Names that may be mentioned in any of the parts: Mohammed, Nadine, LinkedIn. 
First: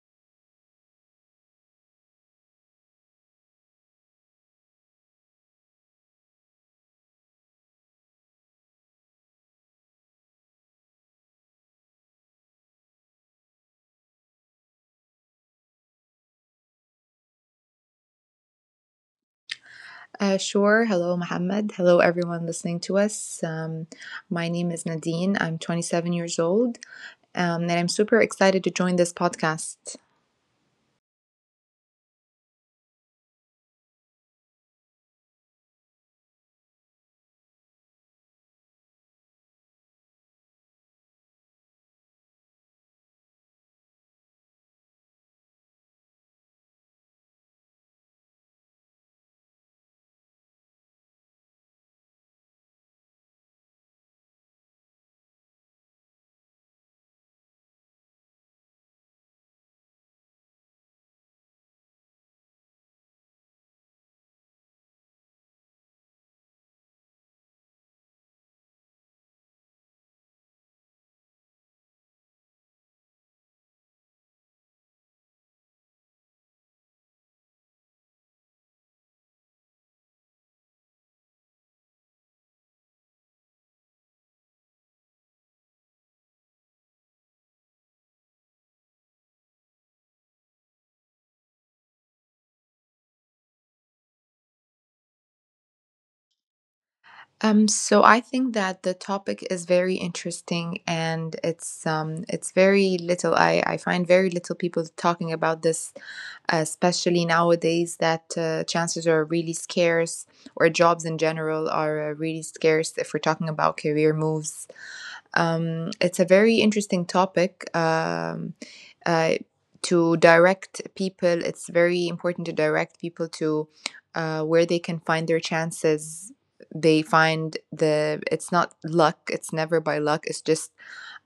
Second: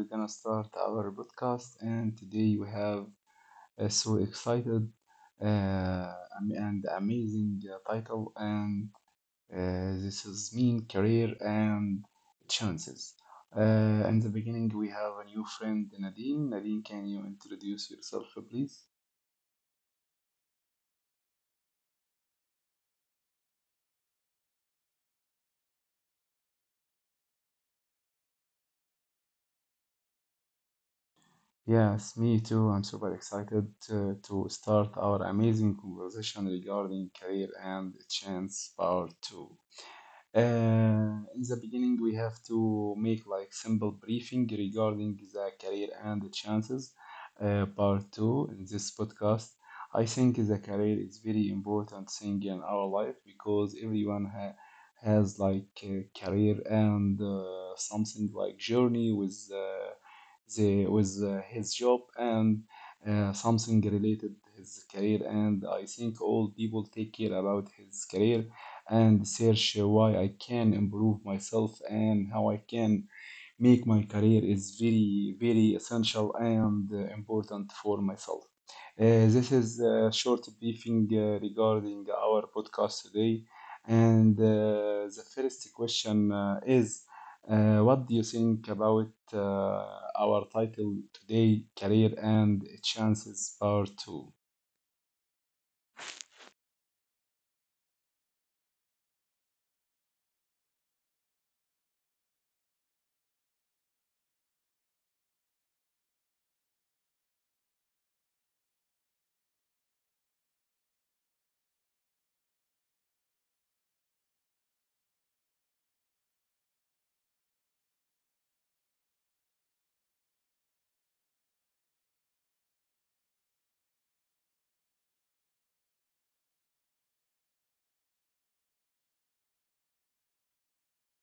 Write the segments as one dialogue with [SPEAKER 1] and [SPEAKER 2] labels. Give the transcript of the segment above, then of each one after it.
[SPEAKER 1] we're gonna start our podcast and today we have so excited. Uh, am- and amazing title and this is mean career and chances. Uh, in the beginning we have a new friend Nadine. Nadine, can you introduce yourself please?
[SPEAKER 2] Sure. Hello, Mohammed. Hello, everyone listening to us. My name is Nadine. I'm 27 years old, and I'm super excited to join this podcast.
[SPEAKER 1] Yes, me too. I'm super excited to start our amazing conversation regarding career and chance part two. In the beginning, we have to make like simple briefing regarding the career and the chances. Part two in this podcast. I think the career is very important thing in our life because everyone ha has like a career and something like journey with with his job and something related his career. And I think all people take care about his career and search why I can improve myself and how I can make my career is very, very essential and important for myself. This is a short briefing regarding our podcast today. And the first question is what do you think about our title today, Career and Chances Part 2?
[SPEAKER 2] So I think that the topic is very interesting, and it's very little. I find very little people talking about this, especially nowadays that chances are really scarce, or jobs in general are really scarce. If we're talking about career moves, it's a very interesting topic. Uh, to direct people, it's very important to direct people to where they can find their chances. They it's not luck, it's never by luck, it's just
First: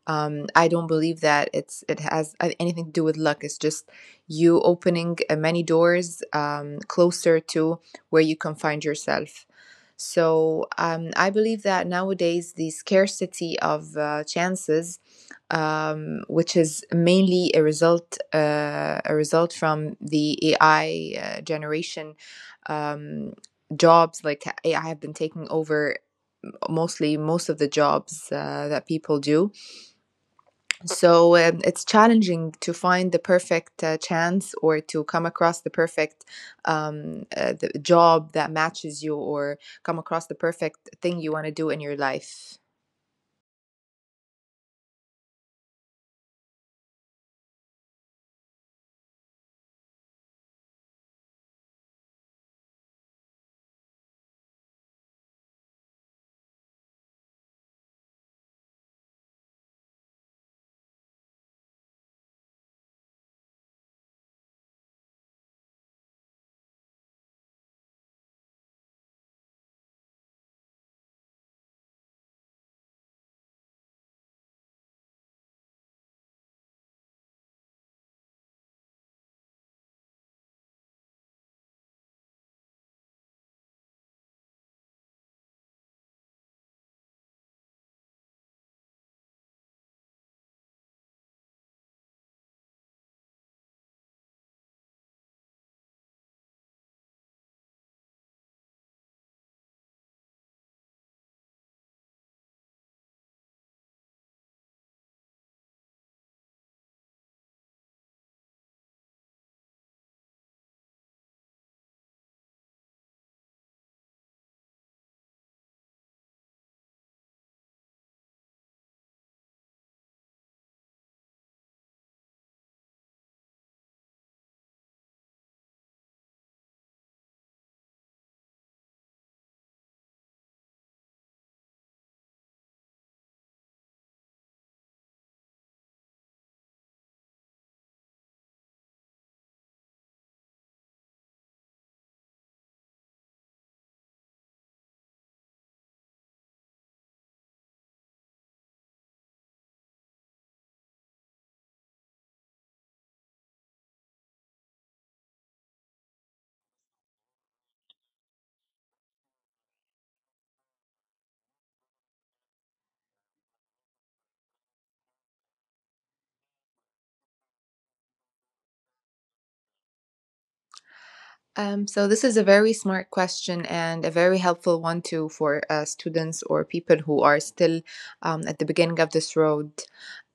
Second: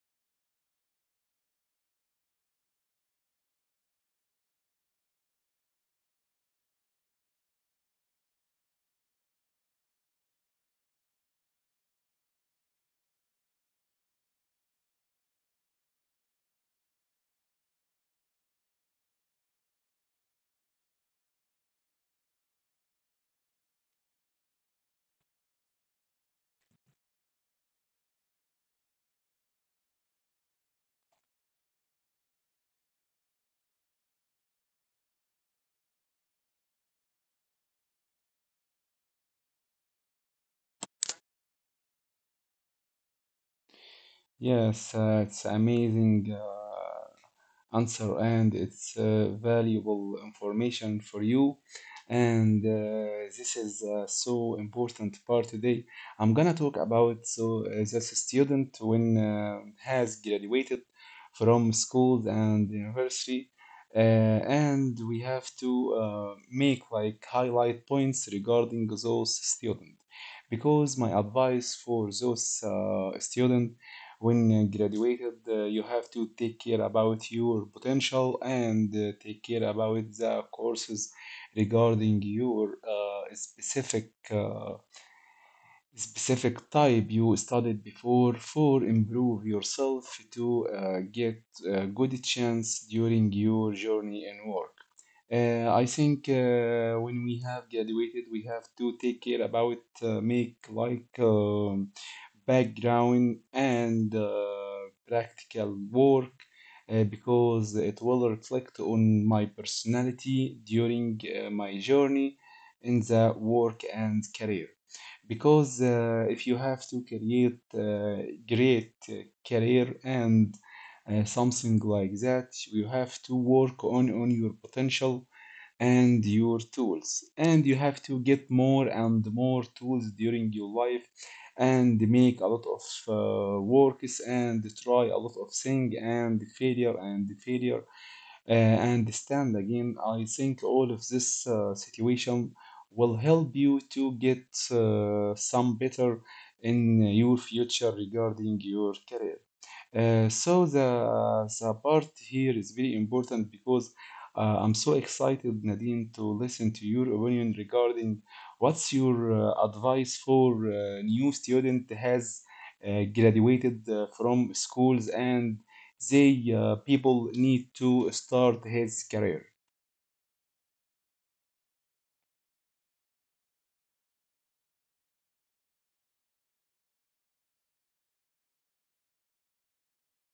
[SPEAKER 2] I don't believe that it has anything to do with luck. It's just you opening many doors closer to where you can find yourself. So I believe that nowadays the scarcity of chances, which is mainly a result from the AI generation. Um, Jobs like AI have been taking over most of the jobs that people do. So it's challenging to find the perfect chance or to come across the perfect the job that matches you or come across the perfect thing you want to do in your life.
[SPEAKER 1] Yes, it's amazing. Answer and it's valuable information for you. And this is so important part today. I'm gonna talk about so this student when has graduated from school and university, and we have to make like highlight points regarding those students because my advice for those students when graduated, you have to take care about your potential and take care about the courses regarding your specific type you studied before for improve yourself to get a good chance during your journey in work. I think when we have graduated, we have to take care about make like background and practical work because it will reflect on my personality during my journey in the work and career. Because if you have to create great career and something like that, you have to work on your potential and your tools, and you have to get more and more tools during your life and make a lot of works and try a lot of things and failure and failure and stand again. I think all of this situation will help you to get some better in your future regarding your career. So the part here is very important because I'm so excited, Nadine, to listen to your opinion regarding what's your advice for new student has graduated from schools, and they people need to start his career.
[SPEAKER 2] So this is a very smart question and a very helpful one too for students or people who are still at the beginning of this road.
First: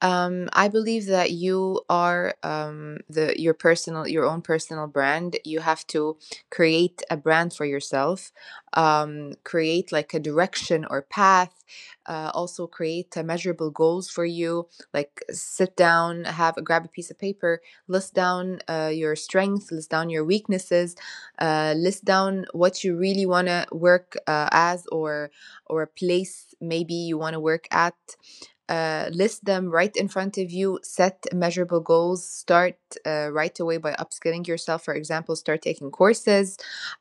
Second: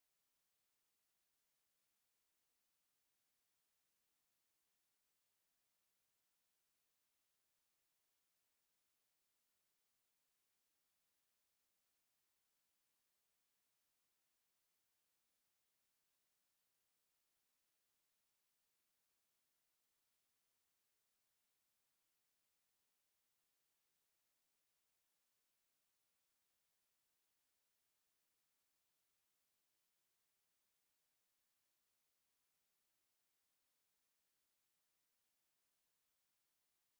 [SPEAKER 2] I believe that you are the your personal your own personal brand. You have to create a brand for yourself, create like a direction or path. Also create measurable goals for you. Like sit down, have grab a piece of paper, list down your strengths, list down your weaknesses, list down what you really want to work as, or a place maybe you want to work at, list them right in front of you, set measurable goals, start right away by upskilling yourself. For example, start taking courses,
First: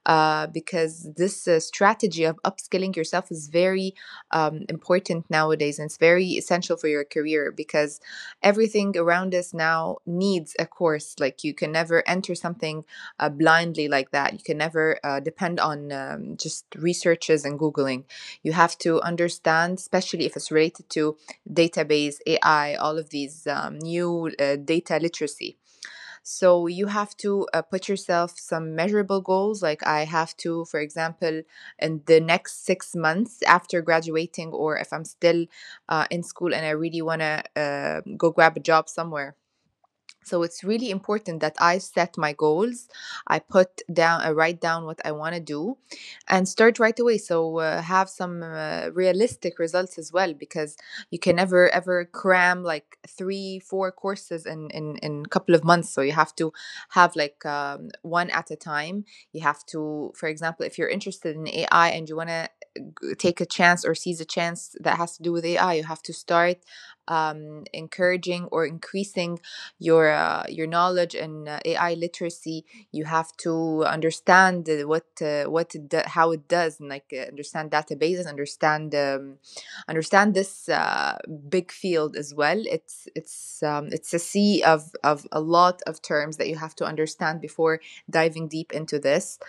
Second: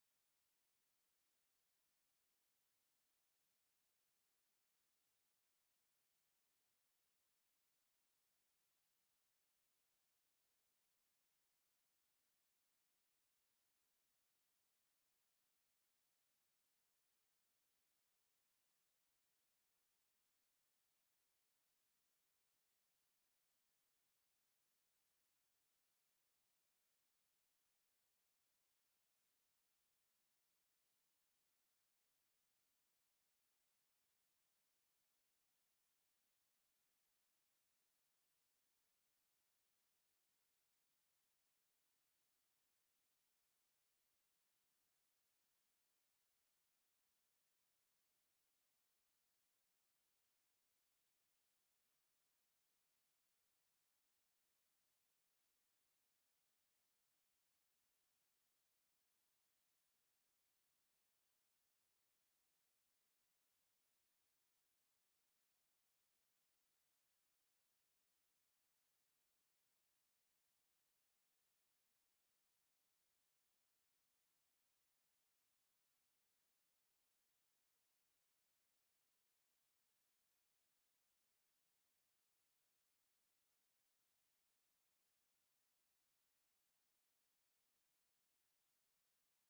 [SPEAKER 2] because this strategy of upskilling yourself is very important nowadays, and it's very essential for your career because everything around us now needs a course. Like you can never enter something blindly like that, you can never depend on just researches and Googling. You have to understand, especially if it's related to database, AI, all of these new data literacy. So you have to put yourself some measurable goals. Like I have to, for example, in the next 6 months after graduating, or if I'm still in school and I really want to go grab a job somewhere, so it's really important that I set my goals. I put down, I write down what I want to do, and start right away. So have some realistic results as well, because you can never ever cram like three, four courses in a couple of months. So you have to have like one at a time. You have to, for example, if you're interested in AI and you want to take a chance or seize a chance that has to do with AI, you have to start encouraging or increasing your knowledge and AI literacy. You have to understand what how it does, and like understand databases, understand understand this big field as well. It's a sea of a lot of terms that you have to understand before diving deep into this.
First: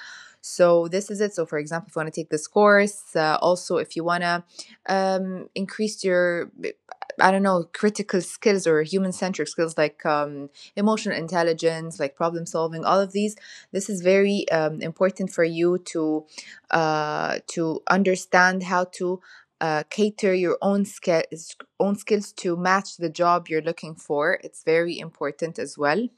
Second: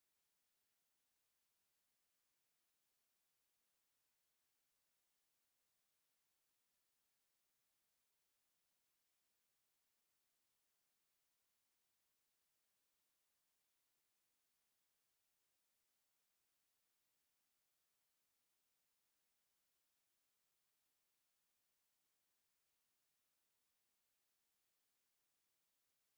[SPEAKER 2] So this is it. So for example, if you want to take this course, also if you want to increase your, I don't know, critical skills or human centric skills like emotional intelligence, like problem solving, all of these. This is very important for you to understand how to cater your own skills to match the job you're looking for. It's very important as well.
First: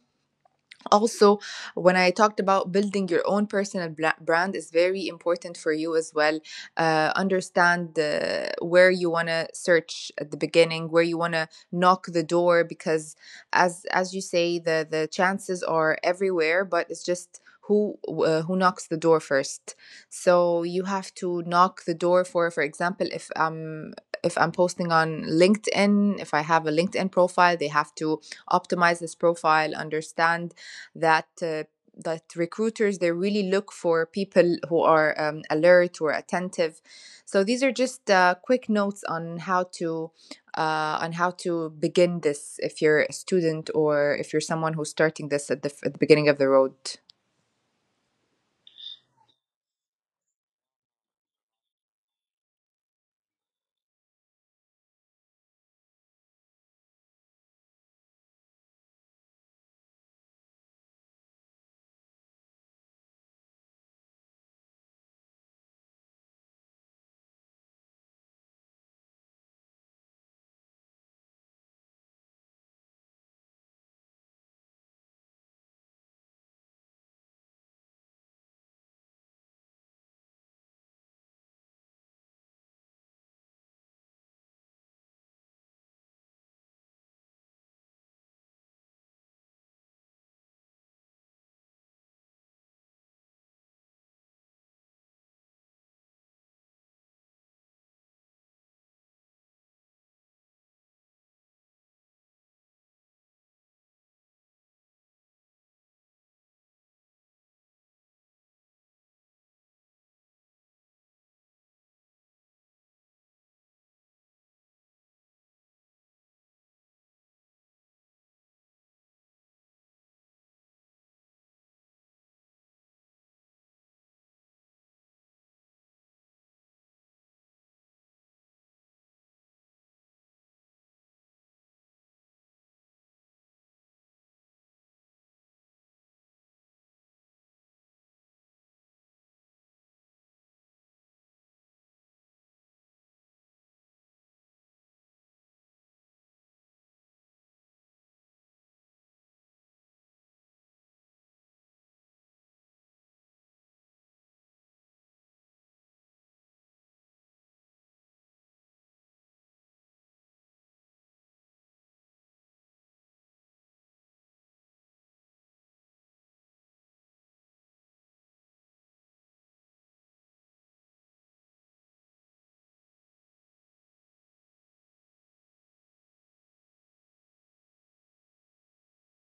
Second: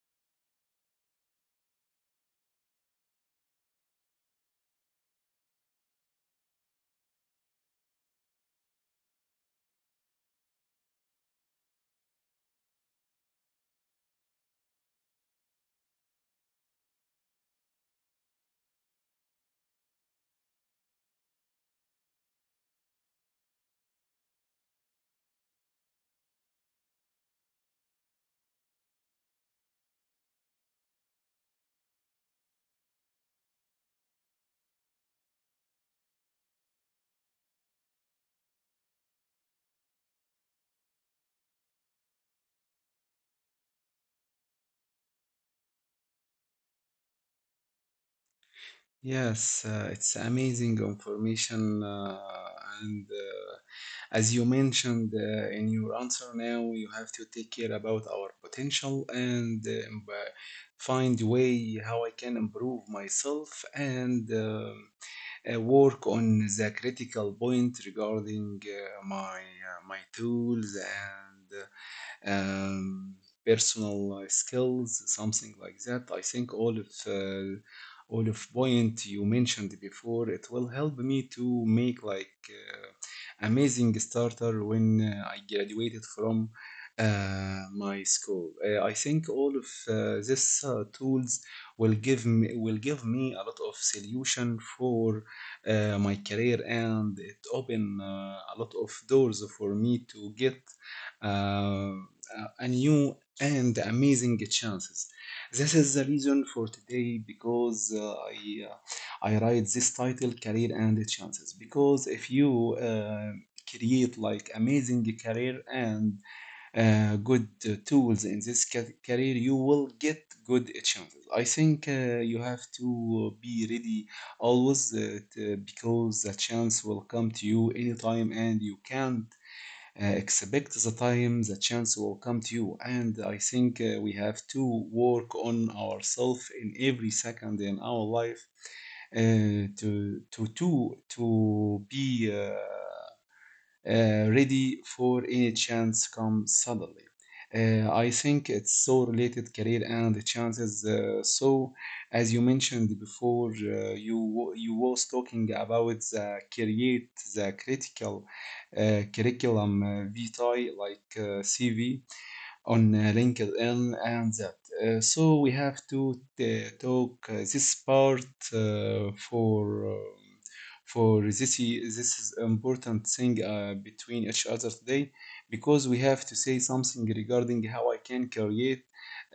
[SPEAKER 2] Also, when I talked about building your own personal brand, is very important for you as well understand where you want to search at the beginning, where you want to knock the door, because as you say, the chances are everywhere, but it's just who, who knocks the door first. So you have to knock the door. For example, if I'm posting on LinkedIn, if I have a LinkedIn profile, they have to optimize this profile, understand that uh, that recruiters, they really look for people who are alert or attentive. So these are just quick notes on how to on how to begin this if you're a student or if you're someone who's starting this at the beginning of the road.
[SPEAKER 1] Yes, it's amazing information. And as you mentioned in your answer now, you have to take care about our potential and find way how I can improve myself, and work on the critical point regarding my tools and um, personal skills, something like that. I think all of point you mentioned before, it will help me to make like amazing starter when I graduated from my school. I think all of these tools will give me a lot of solution for my career, and it open a lot of doors for me to get uh, a new and amazing chances. This is the reason for today because I write this title career and chances because if you create like amazing career and good tools in this career, you will get good chances. I think you have to be ready always because the chance will come to you anytime, and you can expect the time the chance will come to you. And I think we have to work on ourselves in every second in our life to be ready for any chance come suddenly. I think it's so related career and chances. So, as you mentioned before, you you was talking about the create the critical curriculum vitae like CV on LinkedIn and that. So we have to talk this part uh, for um, for this is important thing between each other today because we have to say something regarding how I can create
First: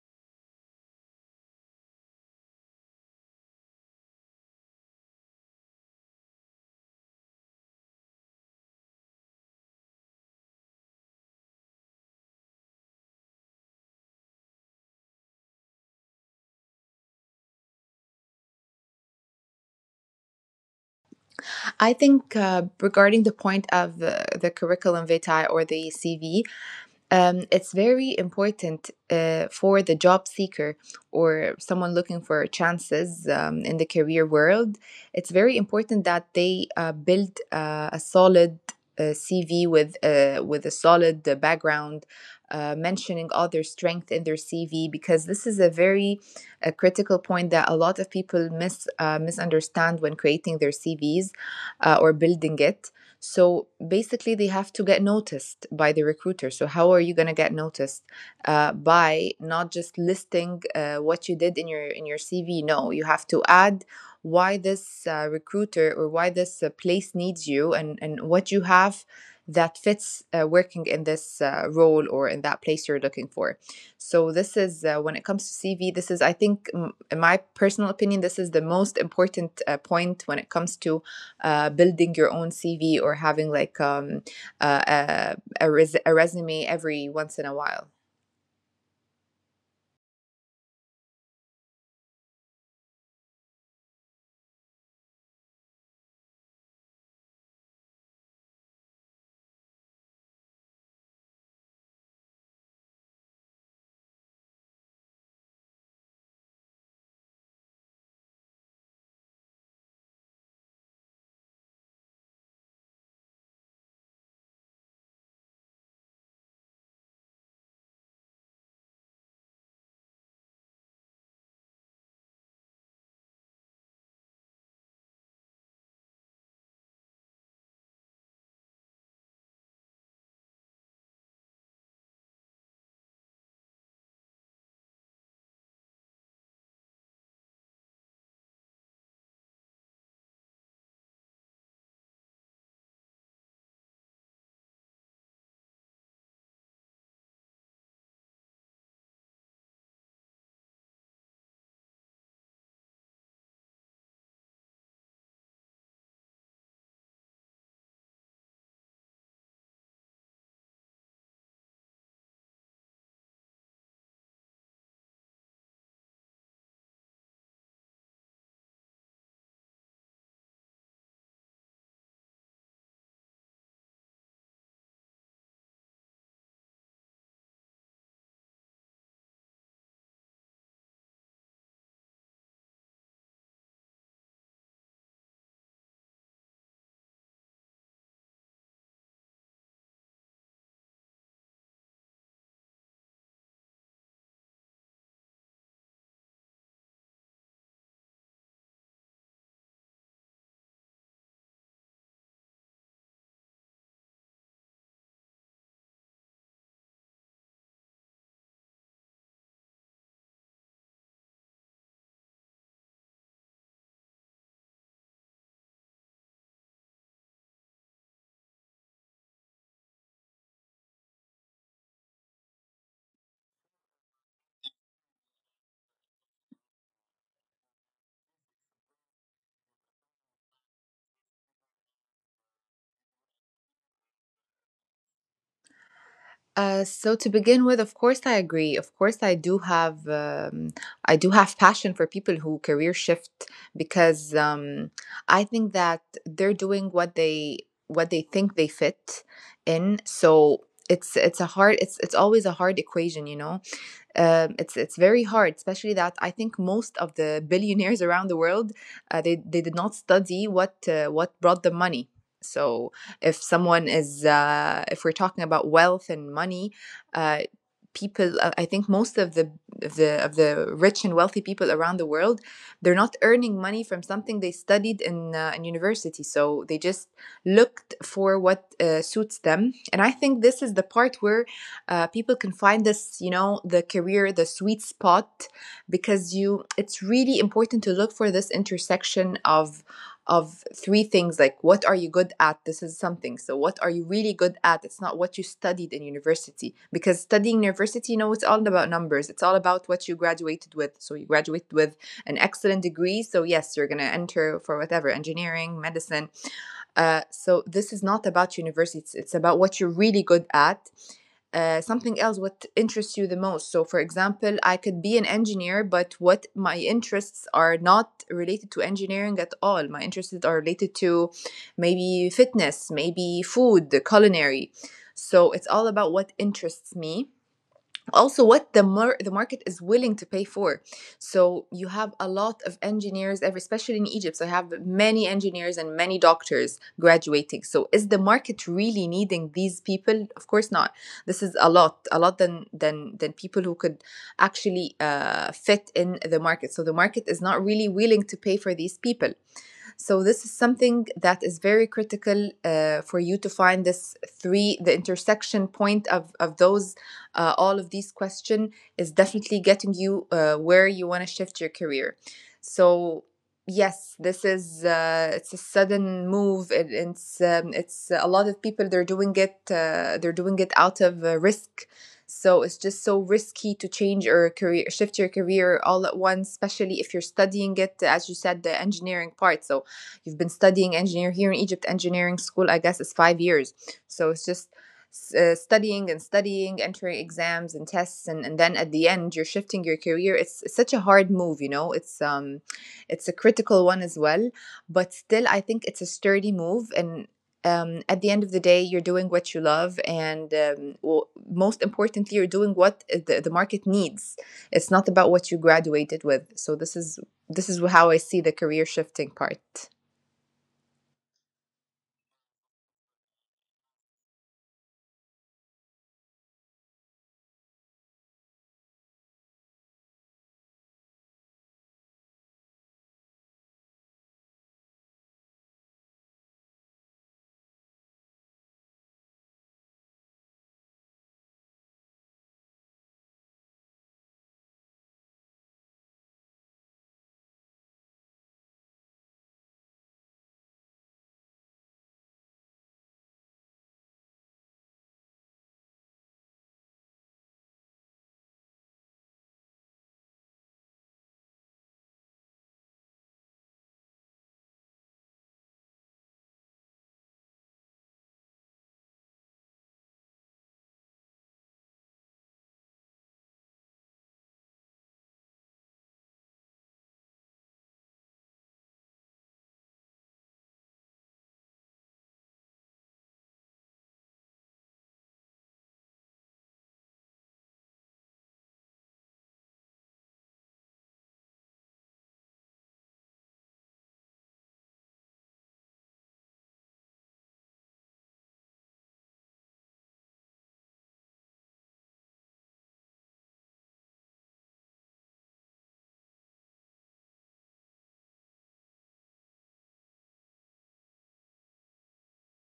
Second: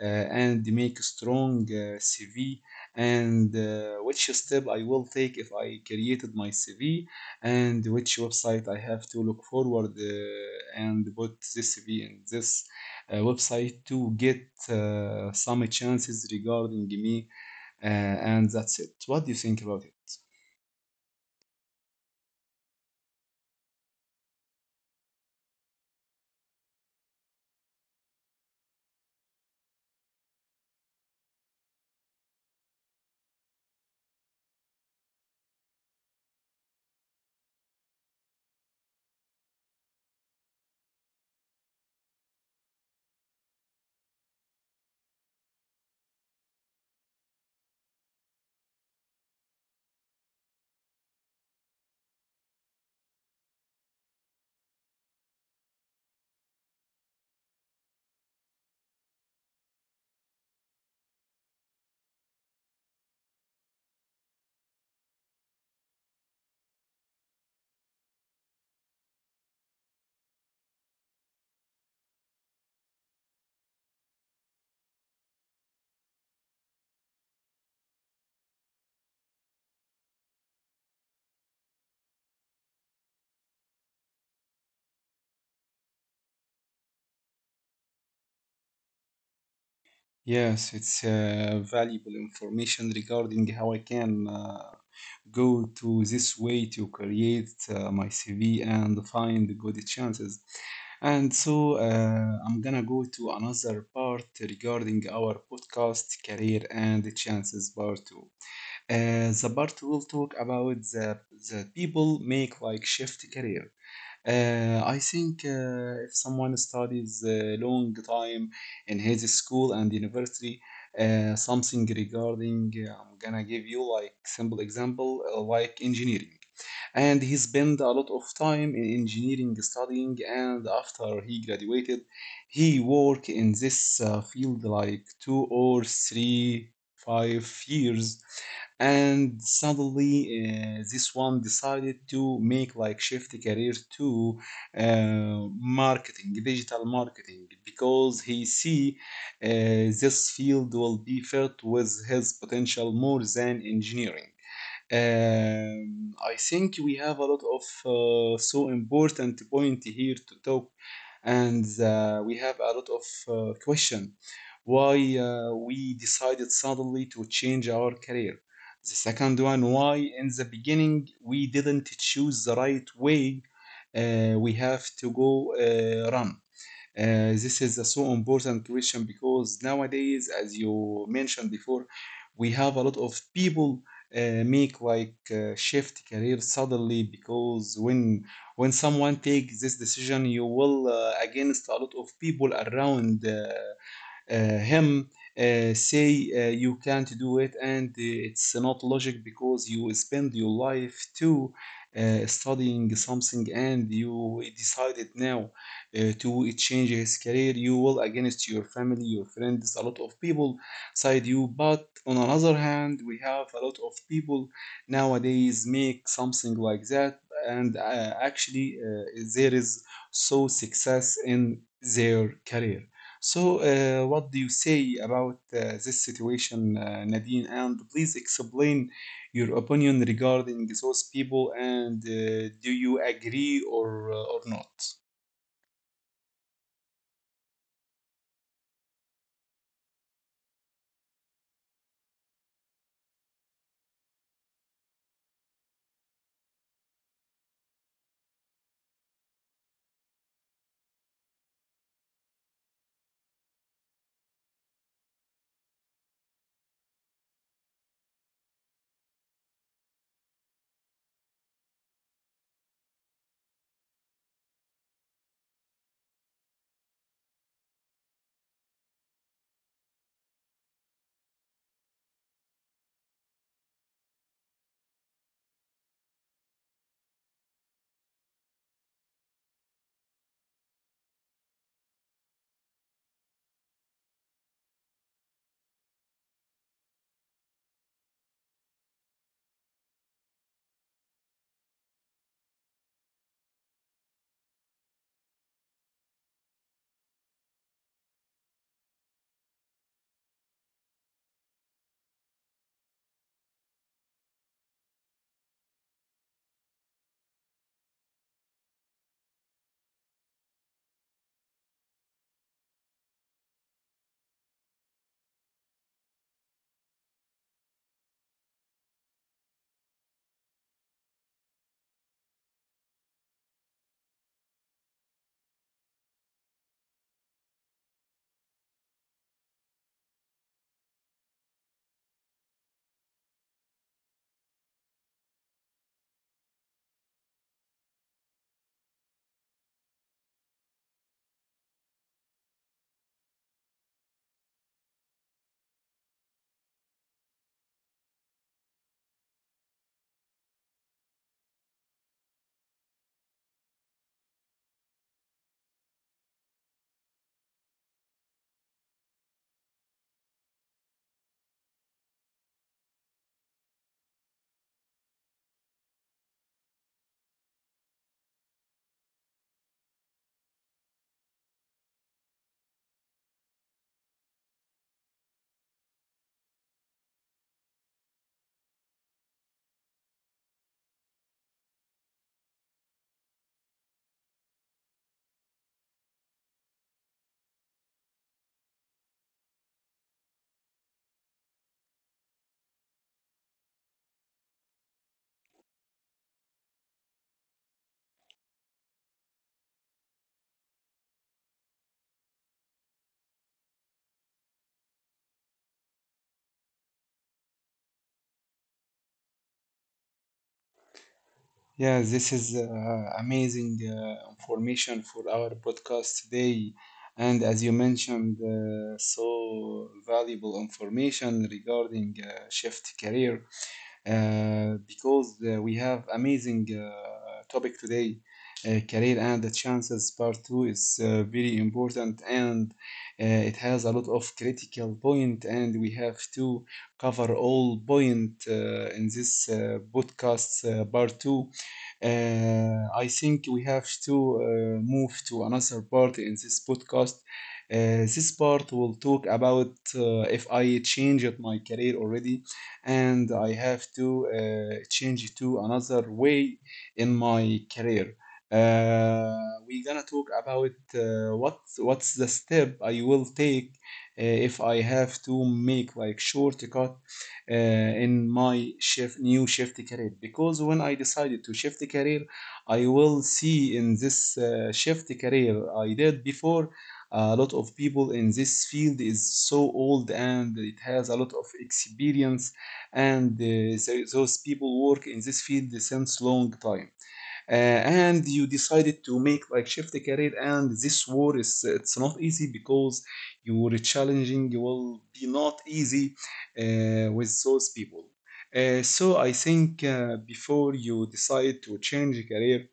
[SPEAKER 1] and make strong CV, and which step I will take if I created my CV, and which website I have to look forward and put this CV in this website to get some chances regarding me, and that's it. What do you think about it?
[SPEAKER 2] I think regarding the point of the curriculum vitae or the CV, it's very important for the job seeker or someone looking for chances in the career world. It's very important that they build a solid CV with a solid background, mentioning all their strength in their CV, because this is a very critical point that a lot of people misunderstand when creating their CVs, or building it. So basically, they have to get noticed by the recruiter. So, how are you going to get noticed? By not just listing what you did in your CV. No, you have to add why this recruiter or why this place needs you, and what you have that fits working in this role or in that place you're looking for. So this is when it comes to CV. This is, I think, in my personal opinion, this is the most important point when it comes to building your own CV or having like uh, a, a resume every once in a while.
[SPEAKER 1] Yes, it's valuable information regarding how I can go to this way to create my CV and find good chances. And so I'm gonna go to another part regarding our podcast career and chances part two. The part will talk about the people make like shift career. I think if someone studies a long time in his school and university, something regarding I'm gonna give you like simple example like engineering, and he spent a lot of time in engineering studying. And after he graduated, he work in this field like 2 or 3 5 years, and suddenly this one decided to make like shift career to marketing digital marketing because he see this field will be filled with his potential more than engineering. I think we have a lot of so important point here to talk, and we have a lot of question why we decided suddenly to change our career. The second one, why in the beginning we didn't choose the right way we have to go run. This is a so important question because nowadays, as you mentioned before, we have a lot of people make like shift career suddenly because when someone takes this decision, you will against a lot of people around. Him say you can't do it, and it's not logic because you spend your life to studying something, and you decided now to change his career. You will against your family, your friends, a lot of people side you. But on another hand, we have a lot of people nowadays make something like that, and actually there is so success in their career. So, what do you say about this situation, Nadine? And please explain your opinion regarding those people, and do you agree or not?
[SPEAKER 2] So to begin with, of course I agree. Of course I do have passion for people who career shift, because I think that they're doing what they, what they think they fit in. So it's always a hard equation, you know. It's very hard, especially that I think most of the billionaires around the world, they did not study what brought them money. So if someone is if we're talking about wealth and money, uh, people I think most of the of the of the rich and wealthy people around the world, they're not earning money from something they studied in university. So they just looked for what suits them, and I think this is the part where people can find this, you know, the career, the sweet spot. Because you, it's really important to look for this intersection of three things, like what are you good at. This is something. So what are you really good at? It's not what you studied in university, because studying university, you know, it's all about numbers, it's all about what you graduated with. So you graduated with an excellent degree, so yes, you're going to enter for whatever, engineering, medicine. So this is not about universities, it's about what you're really good at. Something else, what interests you the most. So for example, I could be an engineer, but what, my interests are not related to engineering at all. My interests are related to maybe fitness, maybe food, culinary. So it's all about what interests me. Also, what the the market is willing to pay for. So you have a lot of engineers, especially in Egypt. So you have many engineers and many doctors graduating. So is the market really needing these people? Of course not. This is a lot, a lot, than people who could actually fit in the market. So the market is not really willing to pay for these people. So this is something that is very critical for you to find this three, the intersection point of those, all of these questions is definitely getting you where you want to shift your career. So yes, this is it's a sudden move. It's a lot of people, they're doing it, they're doing it out of risk. So it's just so risky to change your career, shift your career all at once, especially if you're studying it, as you said, the engineering part. So you've been studying engineer here in Egypt, engineering school I guess is 5 years. So it's just studying and studying, entering exams and tests, and then at the end you're shifting your career. It's such a hard move. You know. It's it's a critical one as well, but still I think it's a sturdy move. And. At the end of the day, you're doing what you love, and most importantly, you're doing what the market needs. It's not about what you graduated with. So this is how I see the career shifting part.
[SPEAKER 1] Yeah, this is amazing information for our podcast today. And as you mentioned, so valuable information regarding shift career. Because we have amazing topic today. Career and the chances part two is very important, and it has a lot of critical point, and we have to cover all point in this podcast part two. I think we have to move to another part in this podcast. This part will talk about if I changed my career already, and I have to change it to another way in my career. Uh, we're gonna talk about what's the step I will take if I have to make like shortcut uh, in my shift new shift career. Because when I decided to shift career, I will see in this shift career I did before a lot of people in this field is so old and it has a lot of experience, and so those people work in this field since long time, and you decided to make like shift a career, and this war is it's not easy because you were challenging, you will be not easy with those people. So I think before you decide to change career,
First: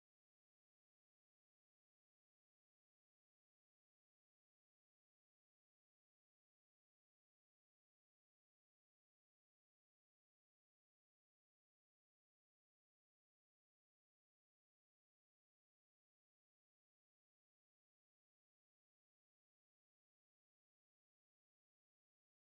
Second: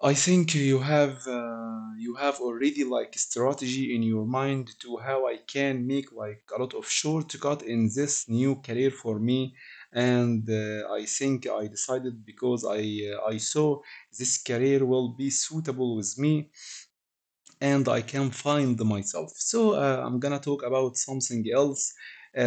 [SPEAKER 1] I think you have already like strategy in your mind to how I can make like a lot of shortcut in this new career for me. And I think I decided because I saw this career will be suitable with me, and I can find myself. So I'm gonna talk about something else.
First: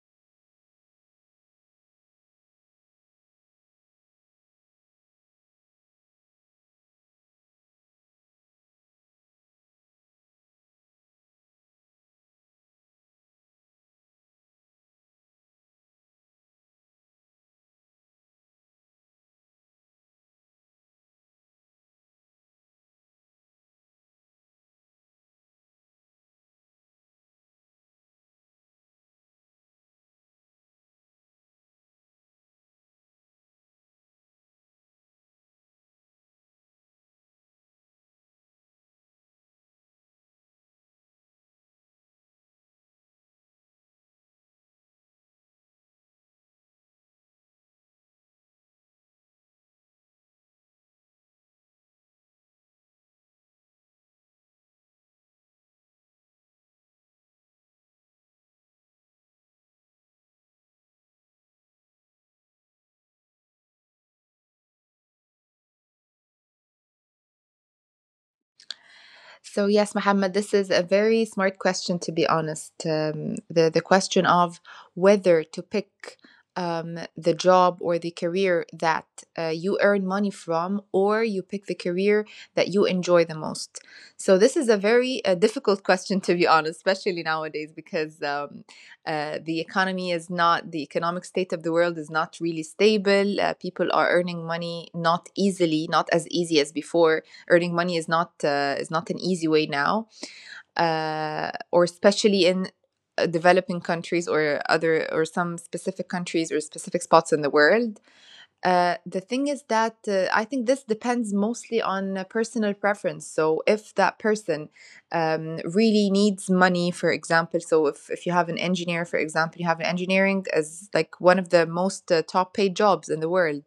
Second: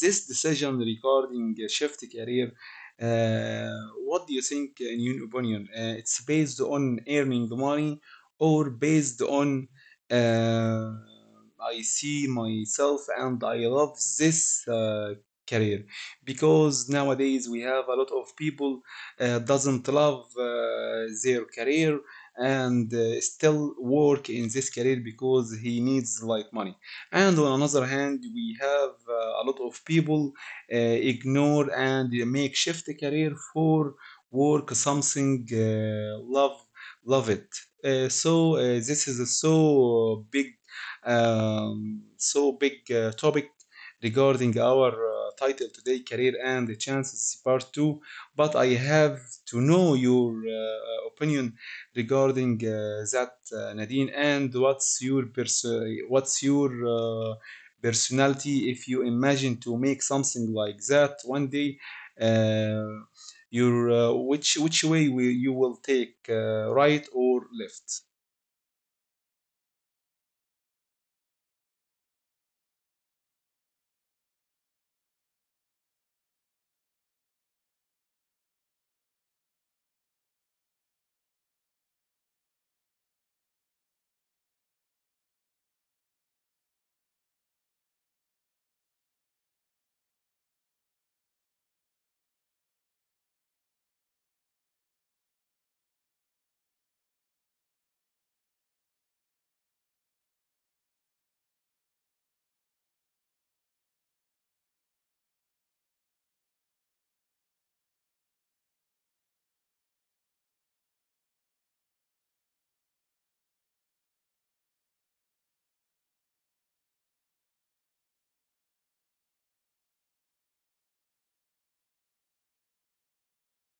[SPEAKER 1] This decision regarding shift career. Uh, what do you think, in your opinion? It's based on earning money or based on uh, I see myself and I love this career, because nowadays we have a lot of people doesn't love their career, and still work in this career because he needs like money. And on another hand, we have a lot of people ignore and make shift career for work something love love it. Uh, so uh, this is a so big, um, so big topic regarding our title today, career and the chances part 2. But I have to know your opinion regarding that, Nadine. And what's your uh, personality if you imagine to make something like that one day? Uh, your which way will you will take, right or left?
[SPEAKER 2] So yes, Mohammed, this is a very smart question, to be honest. The question of whether to pick the job or the career that you earn money from, or you pick the career that you enjoy the most. So this is a very difficult question, to be honest, especially nowadays because the economy is not — the economic state of the world is not really stable. People are earning money not easily, not as easy as before. Earning money is not an easy way now, or especially in developing countries, or other, or some specific countries or specific spots in the world. The thing is that I think this depends mostly on personal preference. So, if that person really needs money, for example, so if you have an engineer, for example, you have an engineering as like one of the most top paid jobs in the world.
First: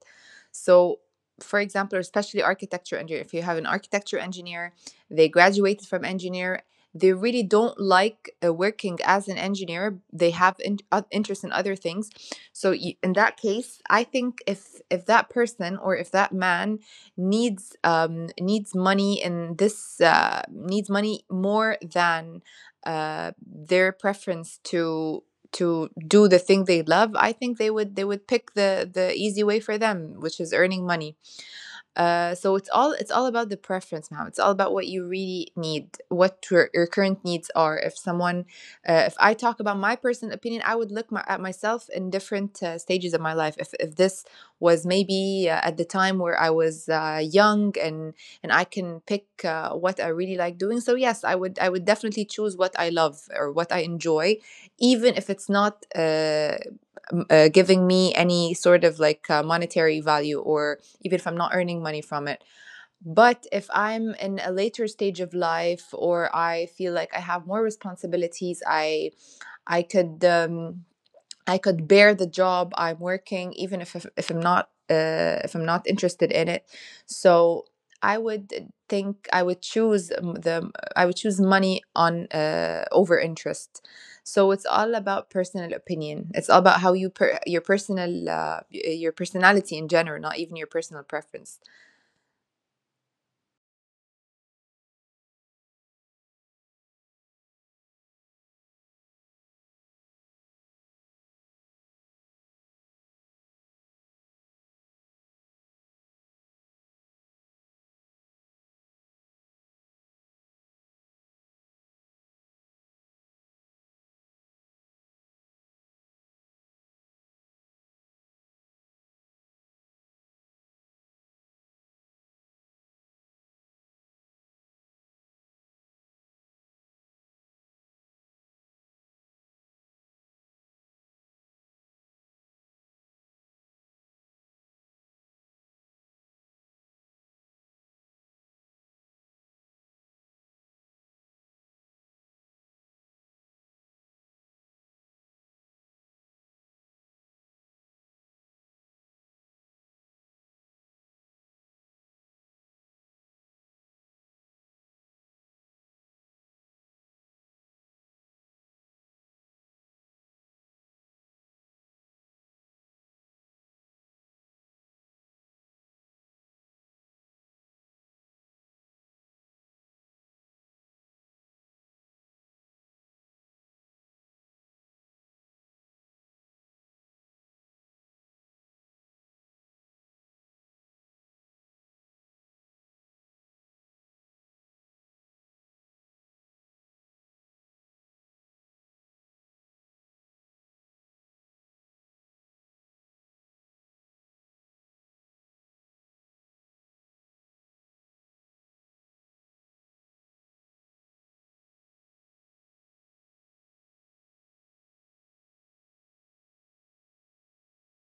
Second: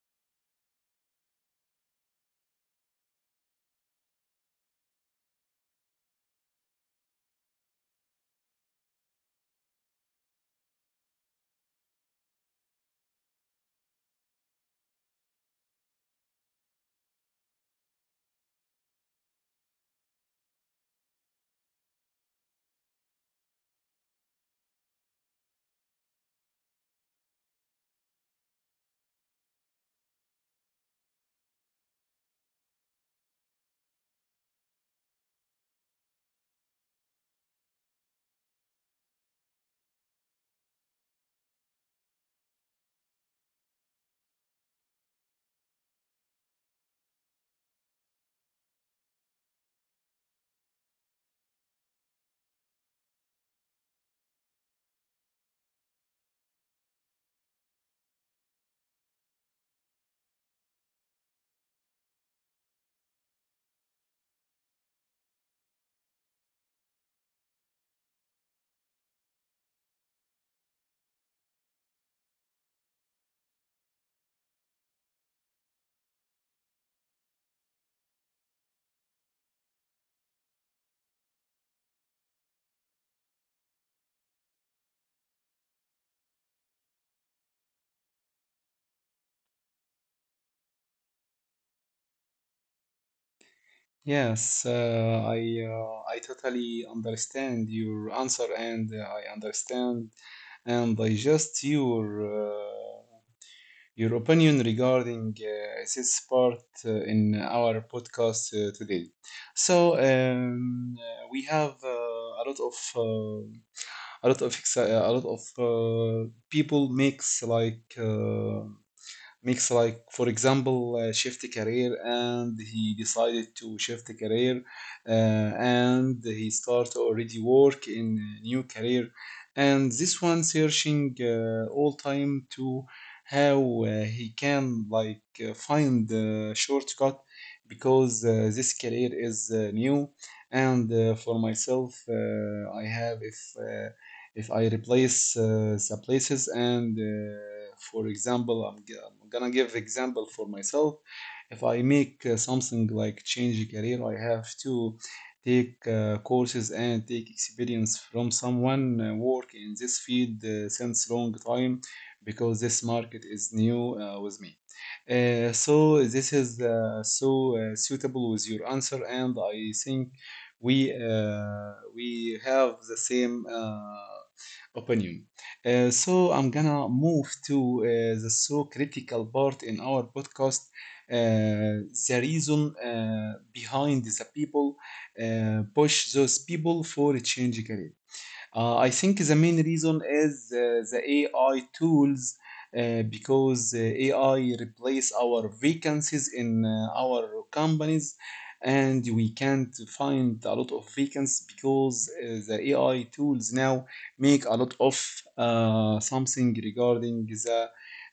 [SPEAKER 2] So, for example, especially architecture engineer, if you have an architecture engineer, they graduated from engineer. They really don't like working as an engineer. They have interest in other things. So in that case, I think if that person, or if that man, needs money in this needs money more than their preference to do the thing they love, I think they would pick the easy way for them, which is earning money. So it's all about the preference now. It's all about what you really need, what your current needs are. If someone, if I talk about my personal opinion, I would look at myself in different stages of my life. If this was maybe at the time where I was young and I can pick what I really like doing, so yes, I would definitely choose what I love or what I enjoy, even if it's not giving me any sort of like monetary value, or even if I'm not earning money from it. But if I'm in a later stage of life or I feel like I have more responsibilities, I could I could bear the job I'm working, even if I'm not if I'm not interested in it. So I would think I would choose the I would choose money on over interest. So it's all about personal opinion. It's all about how your personal your personality in general, not even your personal preference.
[SPEAKER 1] Yes, I totally understand your answer, and I understand and digest your. Your opinion regarding this part in our podcast today. So we have a lot of people makes like. Makes like, for example, shift career, and he decided to shift career, and he start already work in a new career. And this one searching all time to how he can like find the shortcut, because this career is new. And for myself, I have if I replace the places. And for example, I'm gonna give example for myself. If I make something like change career, I have to take courses and take experience from someone work in this field since long time, because this market is new with me. So this is suitable with your answer, and I think we we have the same opinion. So I'm gonna move to the so critical part in our podcast, the reason behind the people push those people for a change career. I think the main reason is the AI tools, because AI replace our vacancies in our companies, and we can't find a lot of vacancies because the AI tools now make a lot of something regarding the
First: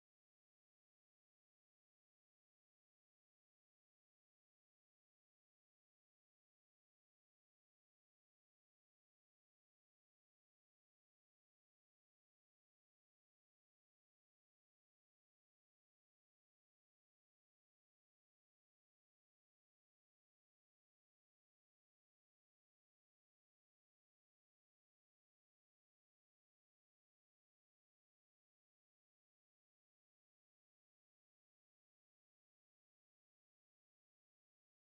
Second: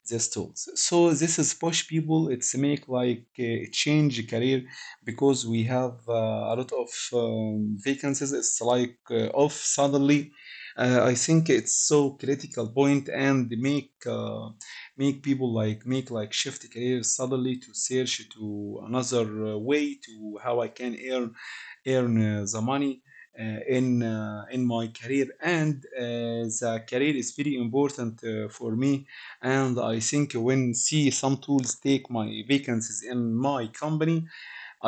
[SPEAKER 1] these tools. So this is push people. It's make like change career, because we have a lot of vacancies. It's like off suddenly. I think it's so critical point and make make people like make like shift careers suddenly to search to another way to how I can earn the money in my career. And the career is very important for me, and I think when see some tools take my vacancies in my company,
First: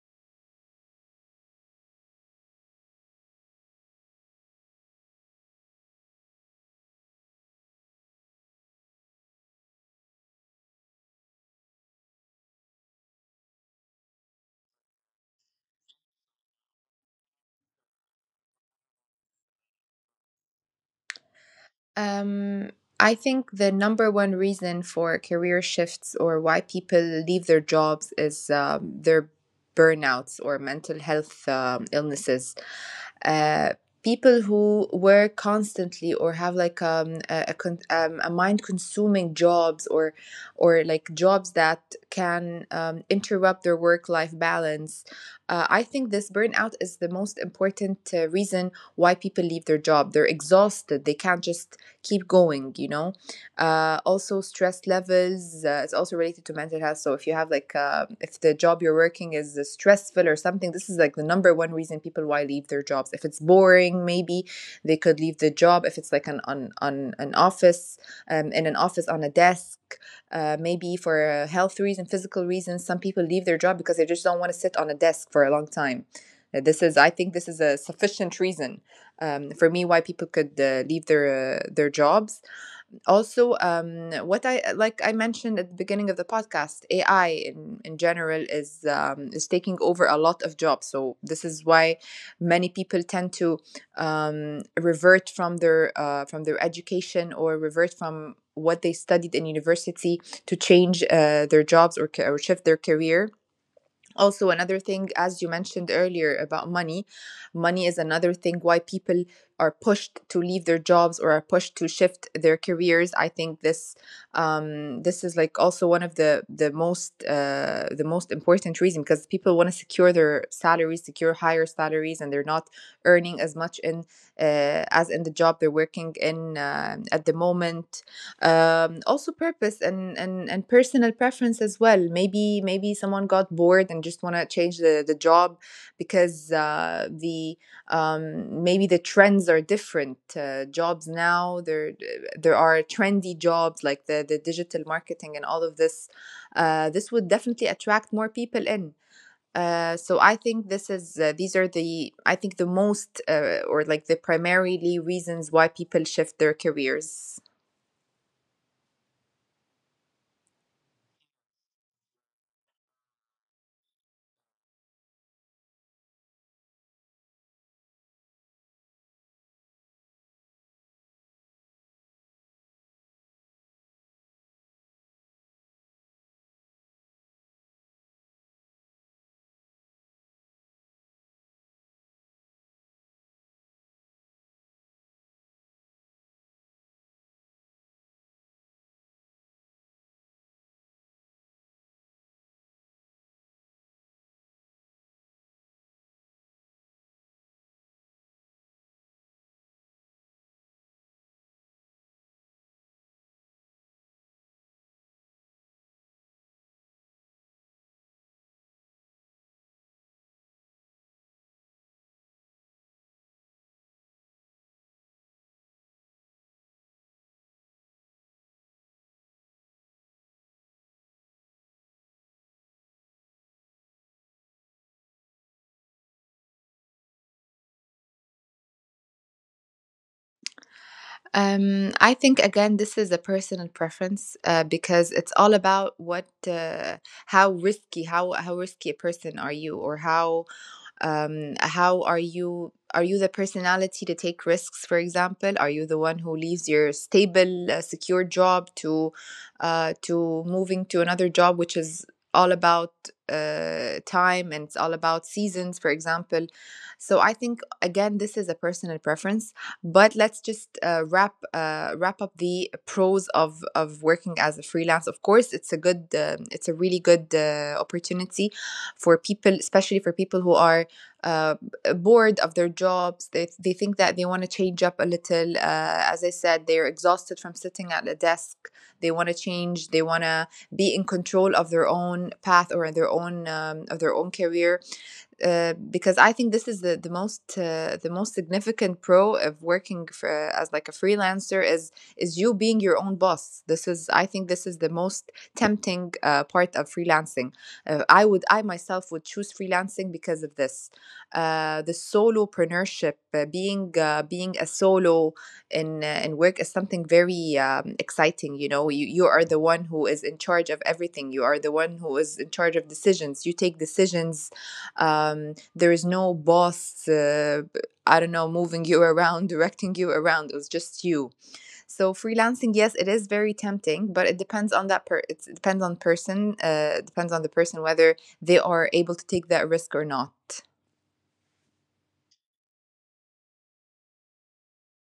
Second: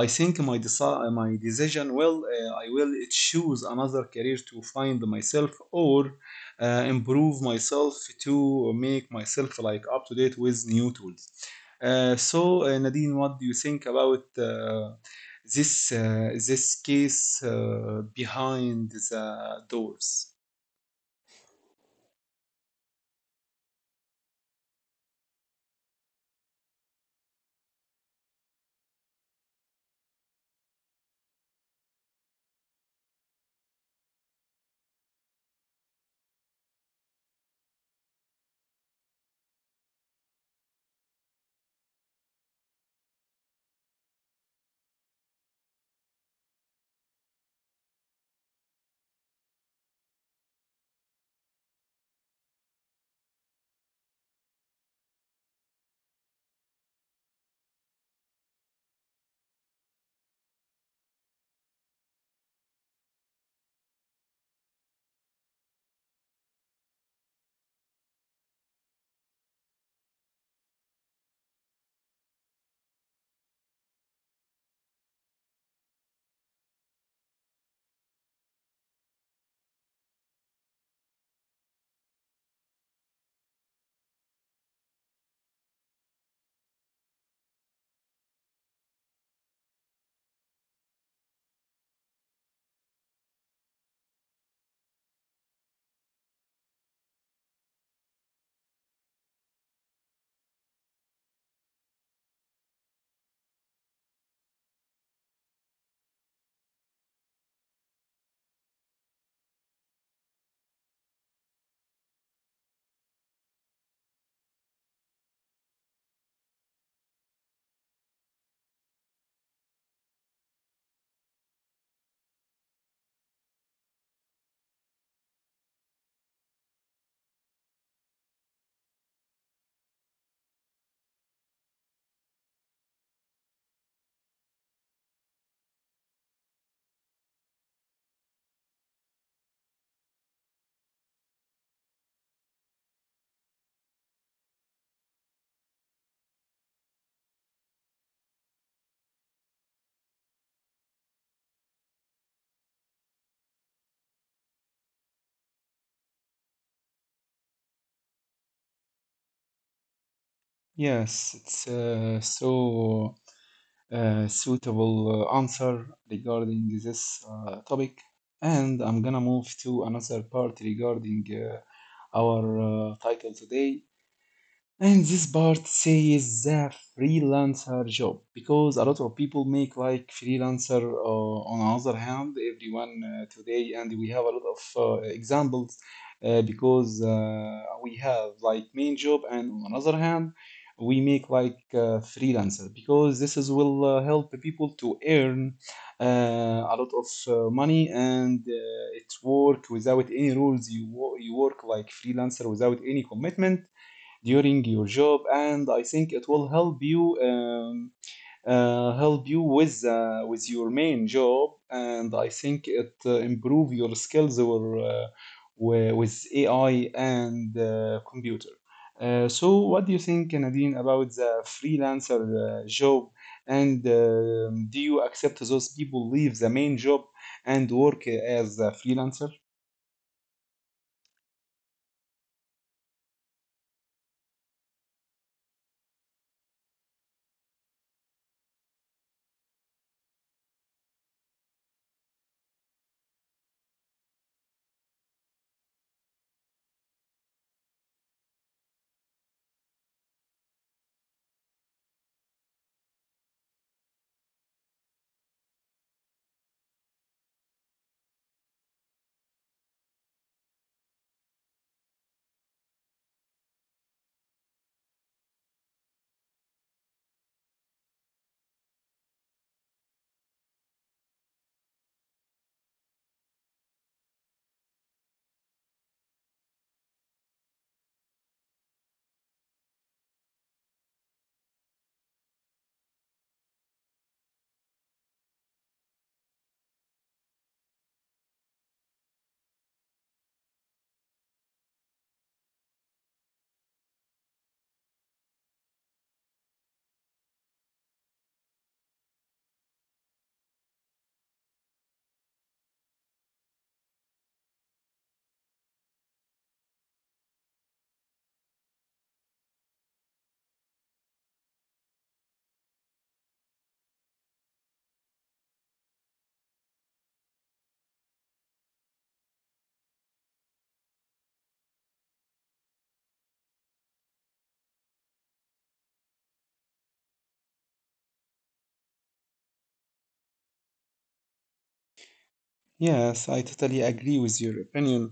[SPEAKER 1] I think my deci- my decision will, I will choose another career to find myself or improve myself to make myself like up to date with new tools. Nadine, what do you think about this case behind the doors?
[SPEAKER 2] Um, I think the number one reason for career shifts, or why people leave their jobs, is their burnouts or mental health illnesses. Uh, people who work constantly or have like a mind-consuming jobs, or like jobs that can interrupt their work-life balance. I think this burnout is the most important reason why people leave their job. They're exhausted. They can't just keep going, you know. Uh, also stress levels is also related to mental health. So if you have like if the job you're working is stressful or something, this is like the number one reason people why leave their jobs. If it's boring, maybe they could leave the job. If it's like on an office, in an office, on a desk, maybe for health reasons, physical reasons. Some people leave their job because they just don't want to sit on a desk for a long time. This is — I think this is a sufficient reason, for me, why people could leave their their jobs. Also, what I like I mentioned at the beginning of the podcast, AI in general, is taking over a lot of jobs. So this is why many people tend to revert from their education, or revert from what they studied in university, to change their jobs, or shift their career. Also another thing, as you mentioned earlier about money, money is another thing why people are pushed to leave their jobs, or are pushed to shift their careers. I think this is like also one of the most important reason, because people want to secure their salaries, secure higher salaries, and they're not earning as much in as in the job they're working in at the moment. Um, also purpose, and and personal preference as well. Maybe someone got bored and just want to change the job, because the maybe the trends are different. Uh, jobs now, there are trendy jobs, like the digital marketing and all of this. Uh, this would definitely attract more people in. Uh, so I think this is these are the I think the most or like the primarily reasons why people shift their careers.
[SPEAKER 1] Yes, it's suitable answer regarding this topic. And I'm gonna move to another part regarding our title today. And this part says the freelancer job, because a lot of people make like freelancer. On the other hand, everyone today, and we have a lot of examples, because we have like main job, and on the other hand, we make like freelancer, because this is will help people to earn a lot of money, and it's work without any rules. You work like freelancer without any commitment during your job, and I think it will help you, help you with your main job, and I think it improve your skills or with AI and computer. So, what do you think, Nadine, about the freelancer job? And um, do you accept those people leave the main job and work as a freelancer?
[SPEAKER 2] I think again, this is a personal preference, because it's all about what, how risky — how risky a person are you, or how are you the personality to take risks? For example, are you the one who leaves your stable secure job to moving to another job, which is all about time, and it's all about seasons, for example. So I think again, this is a personal preference. But let's just wrap up the pros of working as a freelance. Of course, it's a good it's a really good opportunity for people, especially for people who are uh, bored of their jobs. They think that they want to change up a little. As I said, they're exhausted from sitting at a desk. They want to change. They want to be in control of their own path, or their own of their own career, because I think this is the the most significant pro of working as like a freelancer, is you being your own boss. This is — I think this is the most tempting part of freelancing. I would — I myself would choose freelancing because of this, the solopreneurship, being a solo in work is something very exciting. You know, you are the one who is in charge of everything. You are the one who is in charge of decisions. You take decisions. There is no boss, I don't know, moving you around, directing you around. It was just you. So freelancing, yes, it is very tempting, but it depends on it depends on person. It depends on the person whether they are able to take that risk or not.
[SPEAKER 1] Yes, I totally agree with your opinion.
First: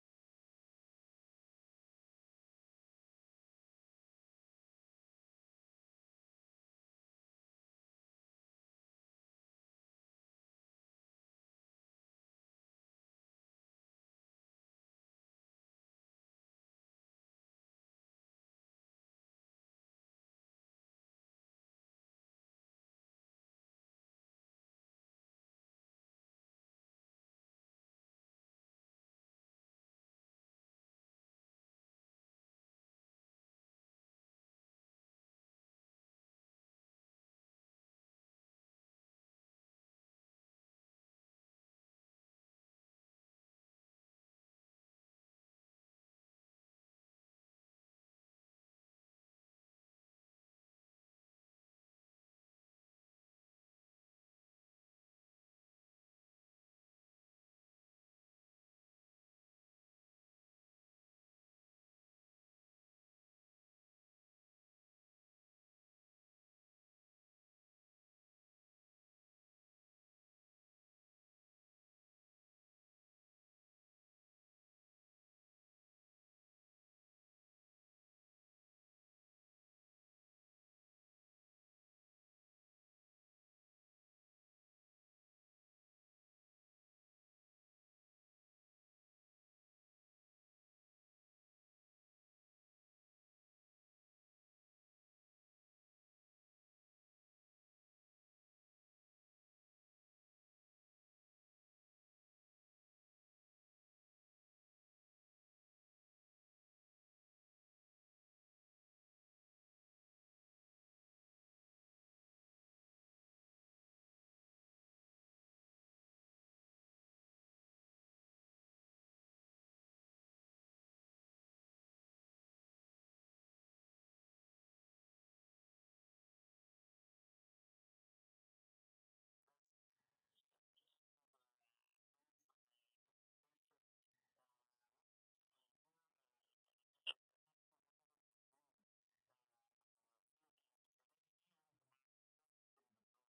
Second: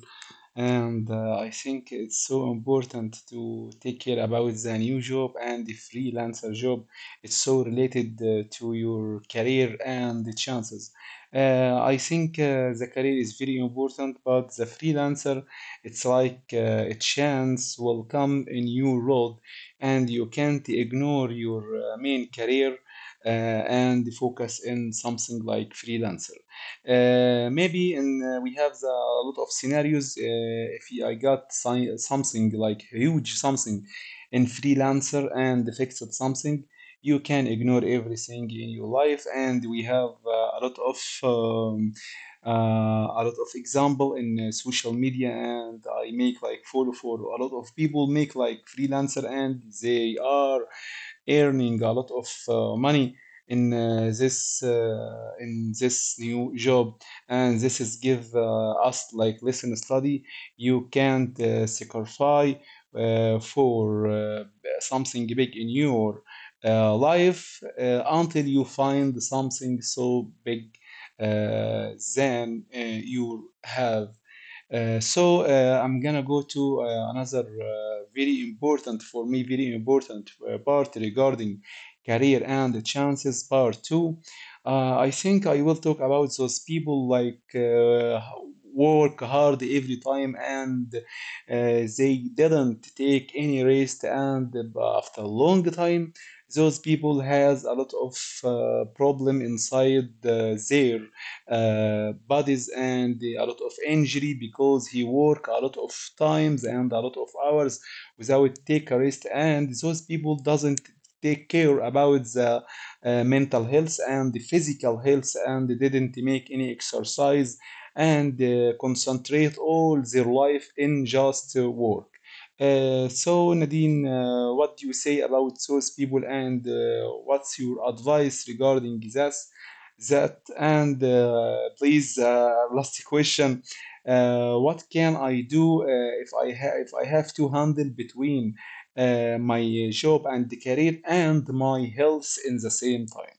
[SPEAKER 1] And I think it's so important to take care about the new job and the freelancer job. It's so related to your career and the chances. I think The career is very important, but the freelancer, it's like a chance will come in your road, and you can't ignore your main career, and focus in something like freelancer. Maybe in We have the, a lot of scenarios. If I got something like huge something in freelancer and fixed something, you can ignore everything in your life. And we have a lot of example in social media. And I make like follow for a lot of people make like freelancer, and they are earning a lot of money in this new job, and this is give us like listen study. You can't sacrifice for something big in your life until you find something so big uh, than you have. I'm gonna go to another very important for me, very important part regarding career and chances, part two. I think I will talk about those people like work hard every time, and they didn't take any rest, and after a long time, those people has a lot of problem inside their bodies, and a lot of injury, because he work a lot of times and a lot of hours without take a rest, and those people doesn't take care about the mental health and the physical health, and they didn't make any exercise, and concentrate all their life in just work. So Nadine, what do you say about those people, and what's your advice regarding this? That, and please, last question. What can I do if I have to handle between my job and the career and my health in the same time?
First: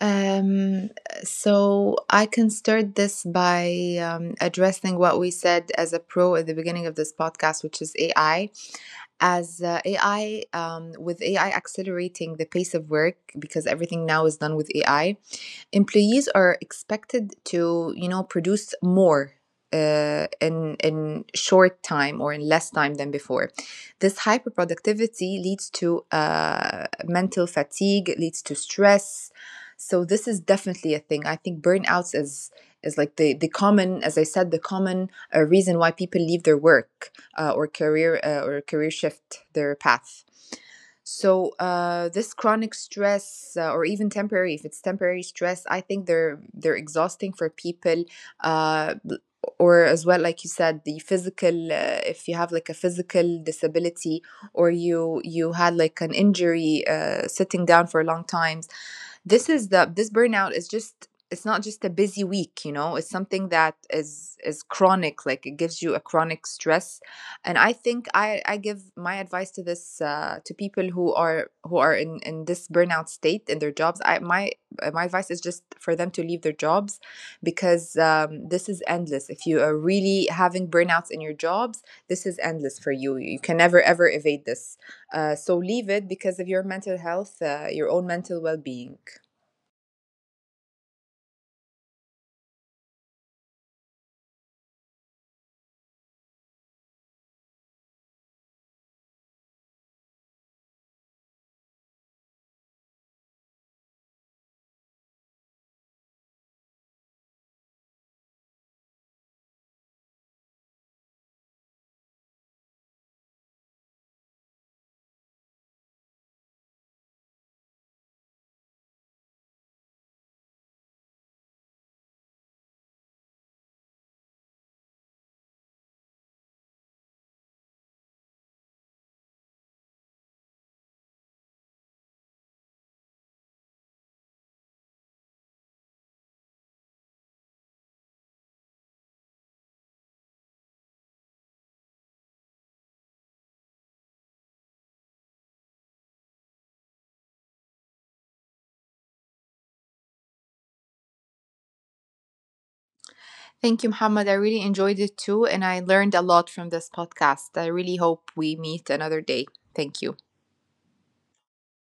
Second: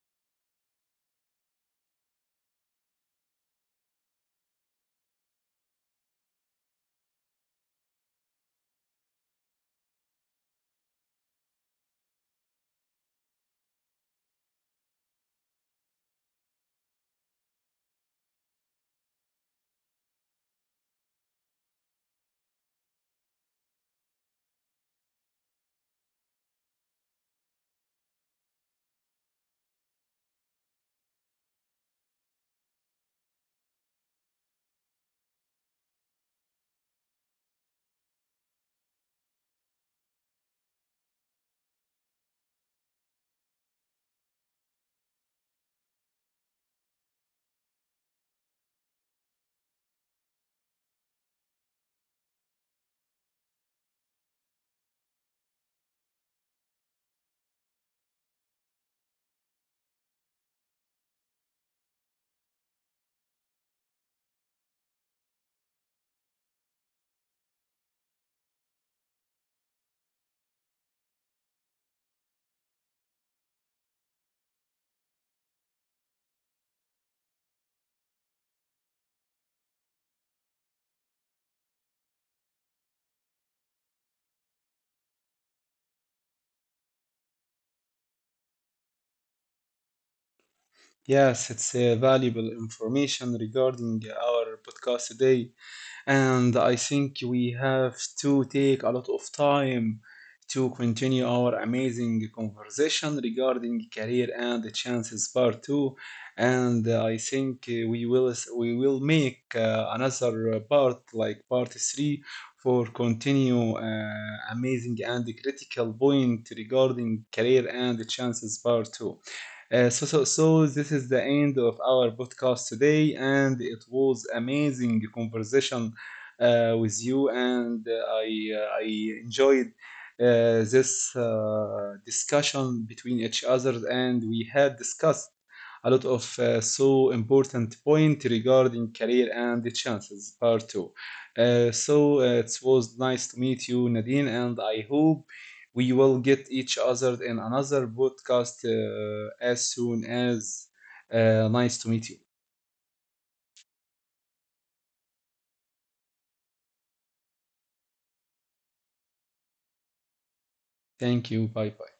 [SPEAKER 2] um, so I can start this by addressing what we said as a pro at the beginning of this podcast, which is AI. As AI, with AI accelerating the pace of work, because everything now is done with AI, employees are expected to, you know, produce more in short time, or in less time than before. This hyperproductivity leads to mental fatigue. It leads to stress. So this is definitely a thing. I think burnouts is like the common, as I said, the common reason why people leave their work or career shift their path. So this chronic stress, or even temporary — if it's temporary stress, I think they're exhausting for people. Uh, b- or as well, like you said, the physical. If you have like a physical disability, or you had like an injury, sitting down for long times, this burnout is just — it's not just a busy week, you know. It's something that is chronic, like it gives you a chronic stress. And I think I give my advice to this, to people who are in this burnout state in their jobs. I my my advice is just for them to leave their jobs, because this is endless. If you are really having burnouts in your jobs, this is endless for you. You can never ever evade this. Uh, so leave it because of your mental health, your own mental well-being.
[SPEAKER 1] Yes, it's valuable information regarding our podcast today. And I think we have to take a lot of time to continue our amazing conversation regarding career and the chances part two. And I think we will make another part like part 3 for continue amazing and critical point regarding career and the chances part two. So this is the end of our podcast today, and it was amazing conversation with you, and I enjoyed this discussion between each other, and we had discussed a lot of so important point regarding career and the chances part two. It was nice to meet you, Nadine, and I hope we will get each other in another podcast as soon as. Nice to meet you.
[SPEAKER 2] Thank you, Muhammad. I really enjoyed it too, and I learned a lot from this podcast. I really hope we meet another day. Thank you.
[SPEAKER 1] Thank you. Bye bye.